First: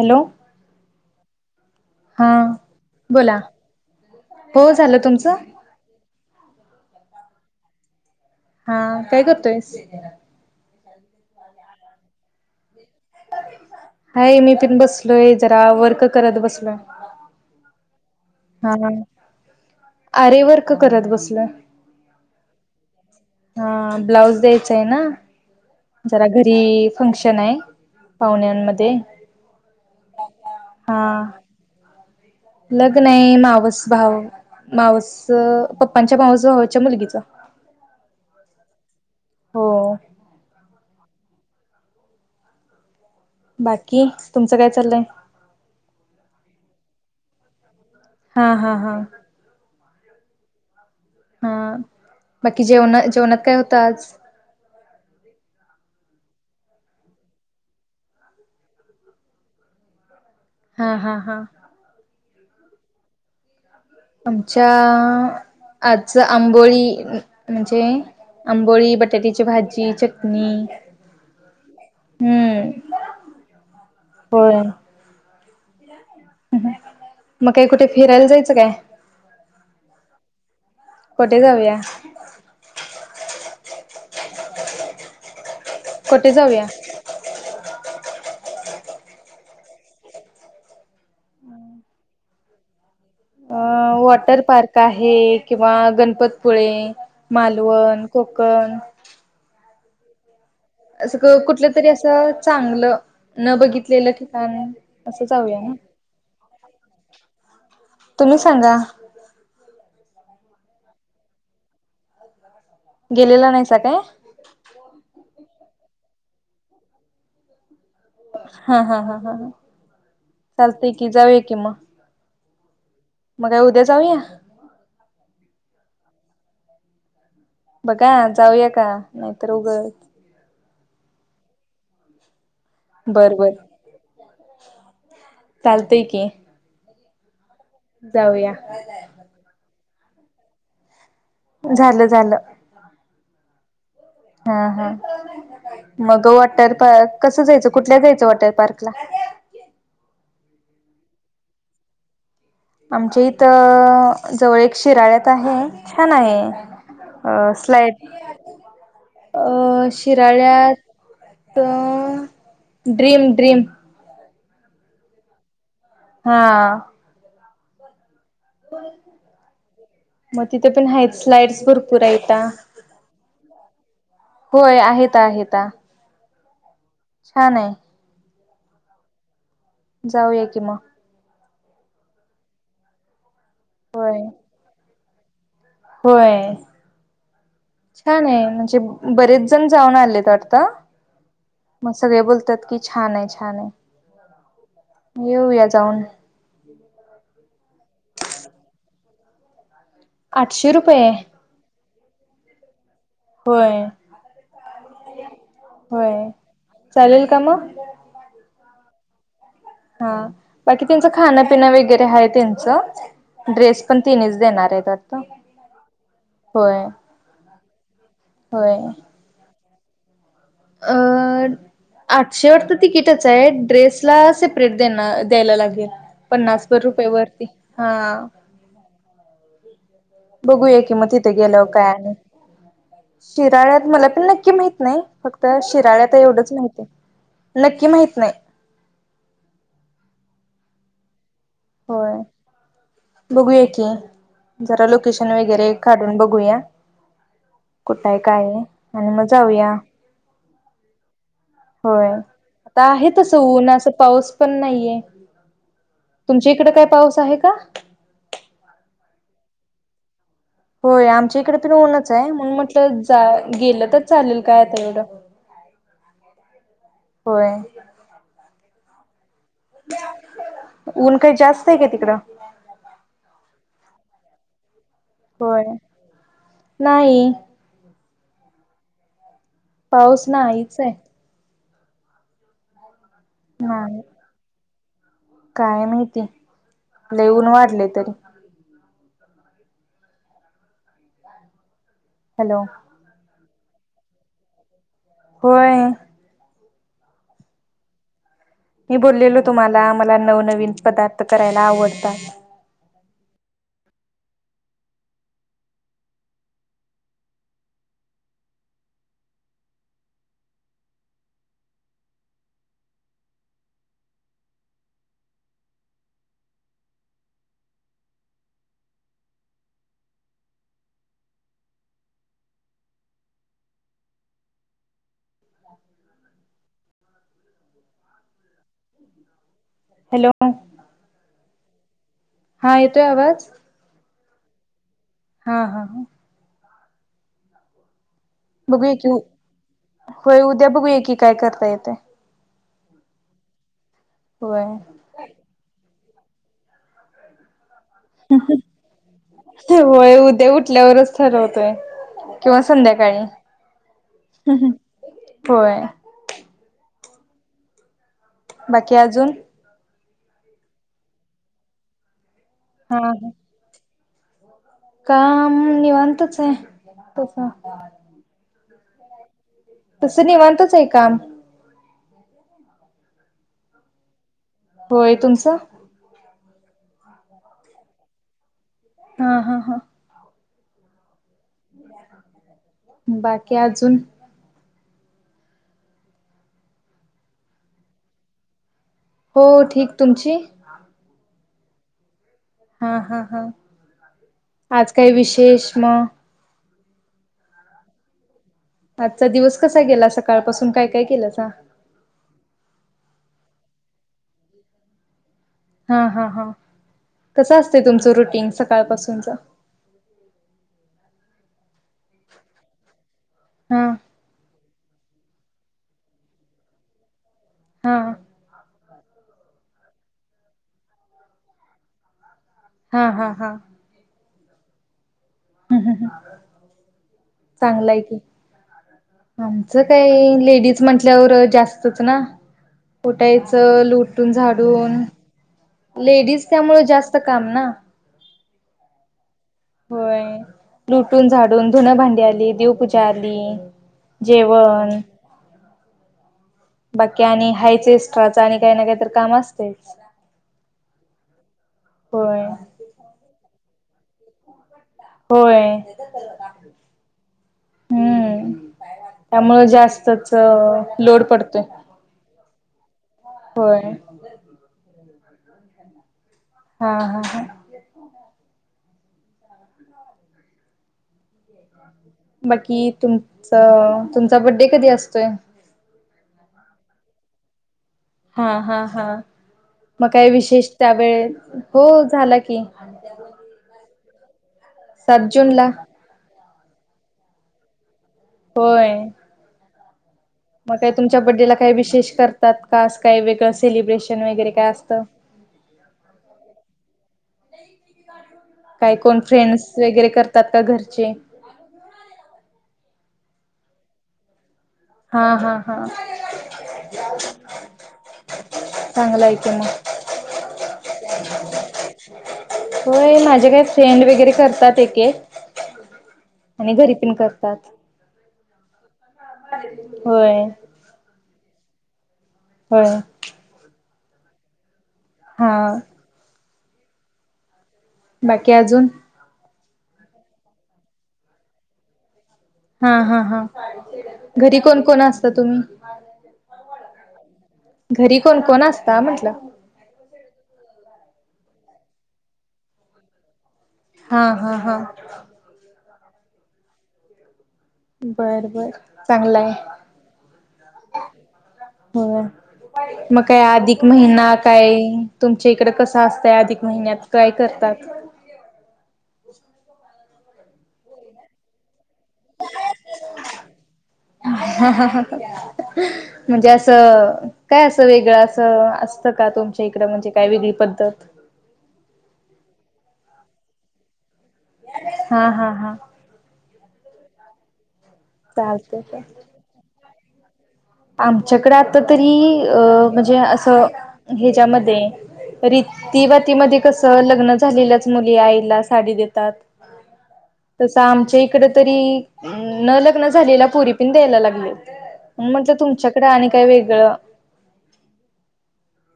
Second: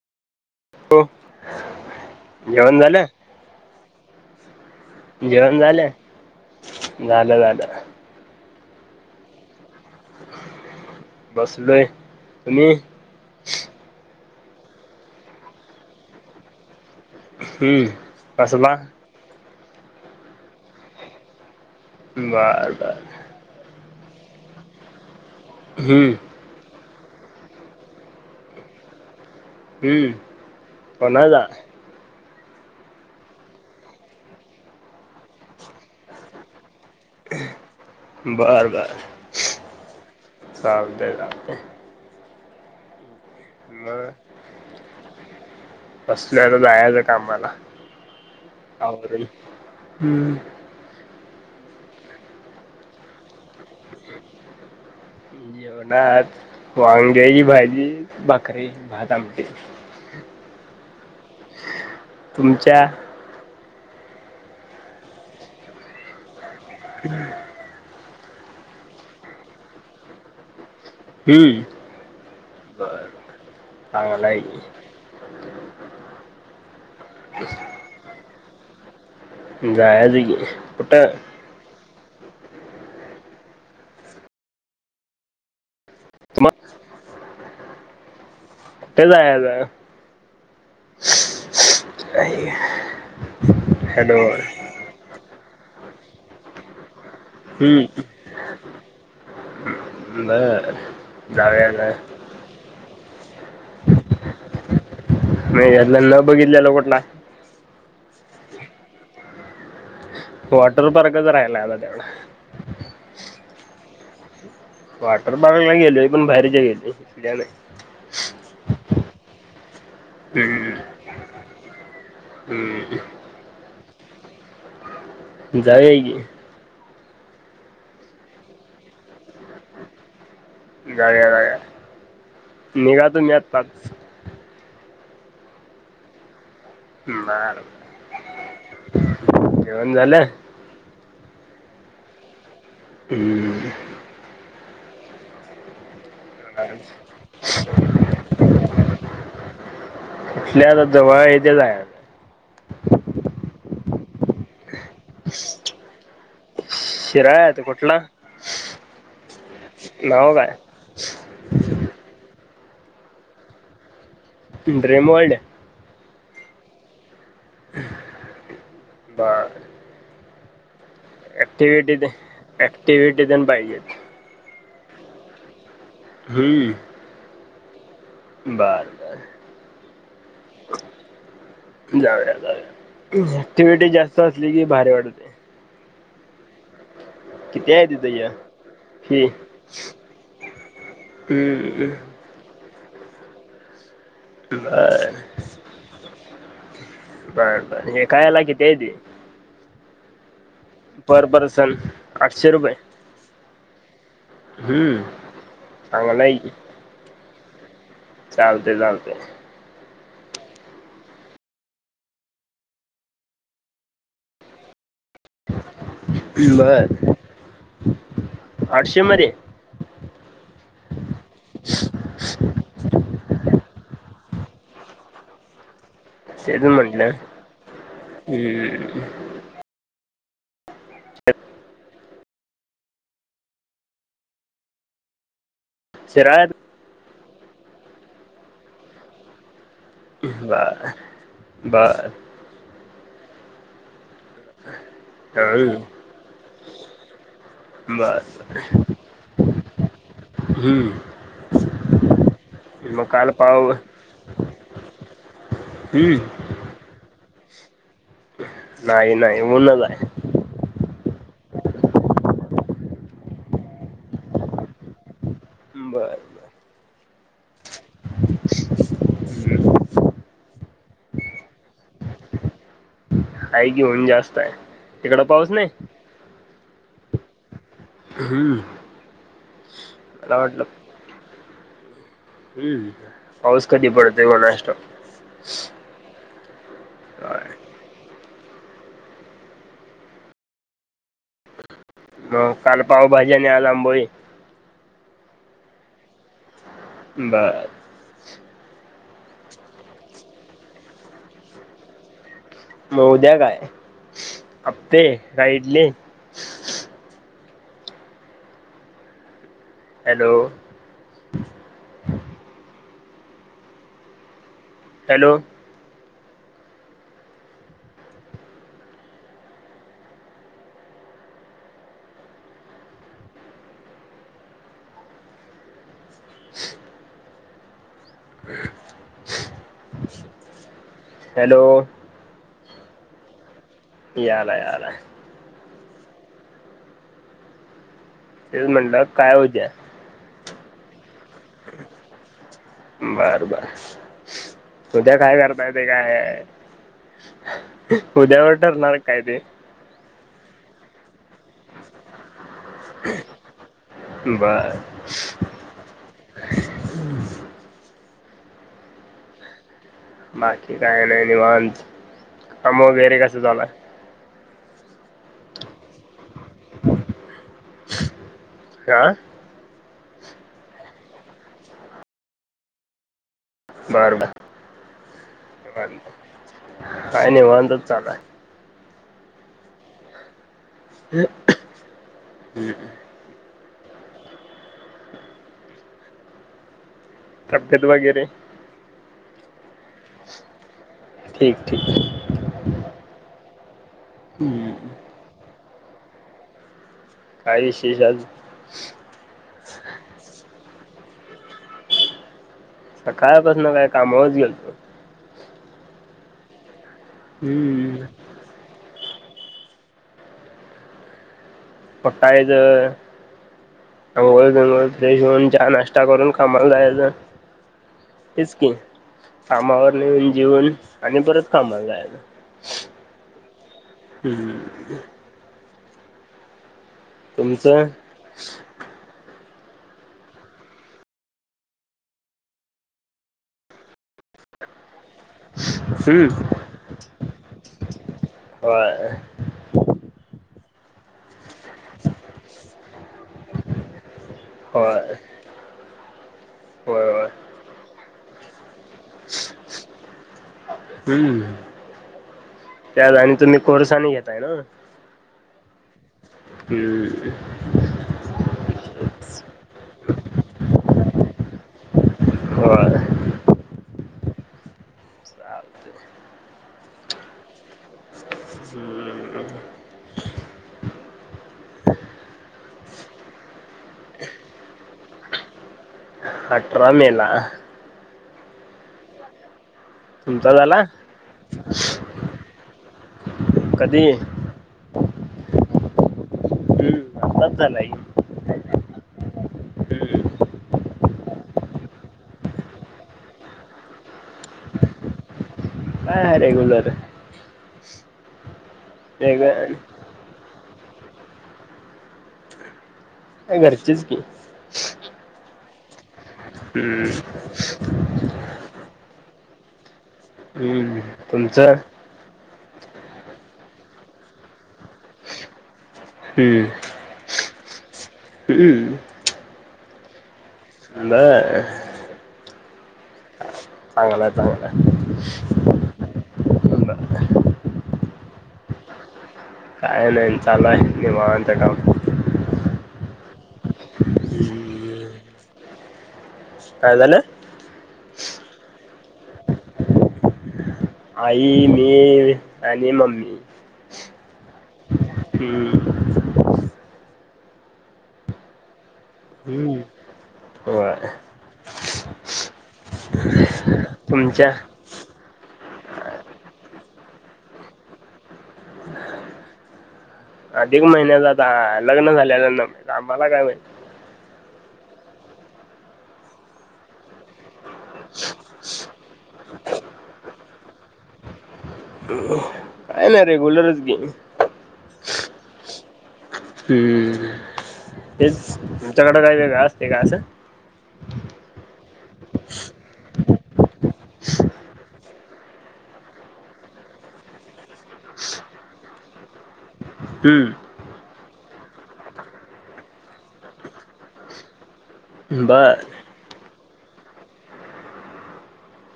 Hello हो हा जेवण झालं बोला हो झालं तुमचं जेवण झालं झालं झालं हा काय करतोयस बसलेय तुमही हाय मी पण बसलोय जरा वर्क करत बसलोय हम्म अससबा आरेवर क करत बसलं बर बर ब्लाऊज द्यायचा आहे ना हम्म जरा घरी फंक्शन आहे पाहुण्यांमध्ये हम्म हा पणाज लग्न आहे मावस भाव मावस पप्पांच्या भावच भावा मुलगीचा बरं बर हो राबद राबते बाकी तुमचं काय चाललंय असल्या तर जायचं का मला हा हा हा हम्म हा बाकी जेवण जेवणात काय होतं आज वांग्याी भाजी भाकरी भात आमट हा हा हा तुमच्या आमच्या आजच आंबोळी म्हणजे आंबोळी बटाट्याची भाजी चटणी हम्म हम्म बर चांग होय मग काही कुठे फिरायला जायचं काय जायज पुठ कुठे जाऊया कटी मग जाऊया तेला जा वॉटर पार्क आहे किंवा गणपतपुळे हम्म. मालवण कोकण नाही असं कुठलं तरी असं चांगलं न बघितलेलं ठिकाण असं जाऊूया ना त बघितल्या लोकण ना तुम्ही सांगा वॉटर पार्कच राहिला आता तेवढं गेलेला नाही स काय वॉटर पार्कला गेलोय पण बाहेरच्या गेले इकल्या नाही हा हा हा ह चालतेय की जाऊ की मग ह मग उद्या जाऊया जाय की बघा जाऊया का नाहीतर उघड गाळ्या गळ्या निघा तुम्ही बर आत बर पाच चालतय की बर जाऊया जेवण झालं झालं झालं ह् हा हा मग वॉटर पार्क कसं जायचं कुठल्या जायचं वॉटर पार्क ला कुठल्या आता जवळ येथेच आहे आमच्या इथ जवळ शिराळ्यात आहे छान शिराळा आहे आहे तो स्लाड कुठला अ नाव काय शिराळ्यात ड्रीम ड्रीम ड्र्रीम वल्ड हा हम् म ते पण हाट स्लाईड्स ऍक्टिव्हिटी भरपूर ते येत ऍक्टिव्हिटी तेन पाहिजेत होय आहेत आहेत ह हा नाही बर बर जाऊया कि मग जाऊया जाऊ ऍक्टिव्हटी होय जास्त असली कि भारी वाडते. होय. आहे तिथं छान या आहे म्हणजे फी बरेच जण जाऊन आले तर आता हम्म, मग सगळे बोलतात कि छान आहे छान आहे. बर येऊया जाऊन ब हे खयलाकी ते येत. आठशे रुपये. आठशे रुपये होय. हम्म आ्हाला कामा चालते चालते. हा बाकी त्यांचं खाणपिन वगैरे आहे त्यांचं ड्रेस पण तिनच देणार आहे तर बर होय आठशे मध्ये अ आठशेवरर तर तिकीटच आहे ड्रेसला सेपरेट देना द्यायला लागेल. तेच पन्नास वर रुपये म्हटलं वरती हा. हम्म, बघूया कि मग तिथे गेलं काय आणि शिराळ्यात मला पण नक्की माहित नाही फक्त तर शिराळ्यात एवढंच माहित आहे नक्की माहित नाही. बर बर. होय बघूया की जरा लोकेशन वगैरे हम्म, काढून बघूया. कुठय बर काय आणि मग जाऊया. हम्म. होय आता मग आहे काल तसं पाव ऊनं पाऊस पण नाहीये. हम्म, तुमच्या इकडे काय पाऊस आहे का? नाही नाही ऊनच आहे. हो आमच्या इकडे पण होनच आहे. म्हण म्हटलं जा गेलं तर चालेल काय आता एवढं. बर बर. होय. ऊन काही जास्त आहे का तिकडं? काय घेऊन जास्त आहे. तिकडं पाऊस होय नाही नाही. हम्म. पाऊस नाही च आहे. हम्म पाऊस कधी नाही पडतंय कुणास ठाऊक. काय माहिती लइ ऊन होय. वाढले तरी. मग हॅलो काल पावभाजीने आज आंबोली. होय. बर. मी बोललेलो तुम्हाला मला नवनवीन पदार्थ करायला आवडतात. मग उद्या काय अपे काय idli. Hello! Hello! Hello! Hello! हा येतोय आवाज? याला याला य. हा हा हा. तेच बघूया म्हणलं की काय उद्या होय, उद्या बघूया की काय करता येतय? बरं बरं, होय उद्या काय करताय येतयं? काय उद्यावर ठरणार काय ते? ते उठल्यावरच ठरवतोय. किंवा संध्याकाळी बर होय. बाकी अजून? बाकी काय नाही, निवांत काम हा वगैरे कसं चालू आहे? काम निवांतच आहे तसं. आ. तसं निवांतच आहे काम. बरं बरं. होय, तुमचं? काय निवांतच चालू आहे. हा हा हा. बाकी अजून? तब्येत वगैरे? हो, ठीक तुमची. ठीक ठीक. हा हा हा आज काय विशेष म? काय विशेष आज आचचा दिवस कसा गेला, सकाळ पासून काय काय केलासा? सकाळ पासनं काय कामावरचं गेलतो. हा हा हा, कसं असतंय हम्म. तुमचं रुटीन सकाळ पासूनचं? तुमचं. उठायचं हा आंघोळ बिंगोळ जेवण, चहा, नाश्ता करून कामाला जायचं हा हेच की. कामावर येऊन जेवून आणि परत कामाला जायचं. हा हा हा. हम. हम हम ह. तुमचं? आमचं काही लेडीज म्हटल्यावर जास्तच ना. उठायचं लोटून झाडून हम्म. लेडीज त्यामुळे जास्त काम ना. अ. होय, लोटून -झाडून, धुण- भांडी आली, देवपूजा आली. जेवण होय [unintelligible] होय बाकी होय. आणि हायच एक्स्ट्राचं आणि काही ना काही तर काम असतयचं. हम त्यात आणि तुम्ही कोर्स आणि घेताय नव्ह? होय, हम्म. हम. हम त्यामुळे जास्तचं लोड पडतोय. होय. होय. चालतंय हा हा हा. हम ह. बाकी तुमचं तुमचा बड्डे कधी असतोयं? अठरा मे ला. हा हा हा, मग काय तुमचा विशेष झाला? त्यावेळी, हो झाला की. आणि त्या [unintelligible] ते [unintelligible] न सात जून ला. आत्ताच झाला की. होय. हम्म. मग काही तुमच्या बडेला काही विशेष करतात का काही वेगळं सेलिब्रेशन वगैरे काय असतं. नाय रेगुलर. काय कोण फ्रेंड्स वगैरे करतात का घरी. चेे [unintelligible] घरचेच की. हा हा हा. हम्म. ह [unintelligible] हम्म तुमचं. होय माझे काय फ्रेंड वगैरे करतात एके हम्म आणि घरी पण करतात. हम्म. होय. बर. हो. चांगलंय चांगलंय. हा. अं, आहे. बाकी अजून? काय, नाही चालल निवांत काम. हा हा हा, घरी कोण कोण हम्म असतं तुम्ही? काय झाल? घरी कोण कोण असता म्हटलं? आई, मी आणि मम्मी. हा हा हा. हम्म बर बर. चांगला आहे हम्म हो. हो मग काय? अधिक महिना तुमच्या काय तुमच्याकडे? इकडे कसं असतं? अधिक महिन्यात काय करतात? अधिक महिन्यातच लग्न झालं आहे मला काय माहिती? म्हणजे असं काय असं वेगळं अस असत का तुमच्या इकडे म्हणजे? काय वेगळी पद्धत? काय ना रेग्युलरच की. हा हा हा. हम्म, तेच चालतय तुमच्याकडे काय वेगळं असतं? आमच्याकडे आता तरी म्हणजे असं ह्याच्यामध्ये... रिवाजामध्ये कस लग्न झालेल्याच मुली आईला साडी देतात? हम्म तसं आमच्या इथ. तरी न लग्न झाल्यावर पोरी पण द्यायला लागल्यात. बर तुमच्याकडे आणि काय वेगळं?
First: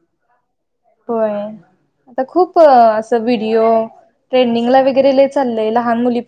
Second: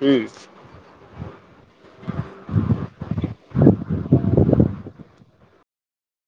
[unintelligible] होय. आता खूप असं व्हिडिओ ट्रेंडिंगला वगैरे चाललंय लहान मुली...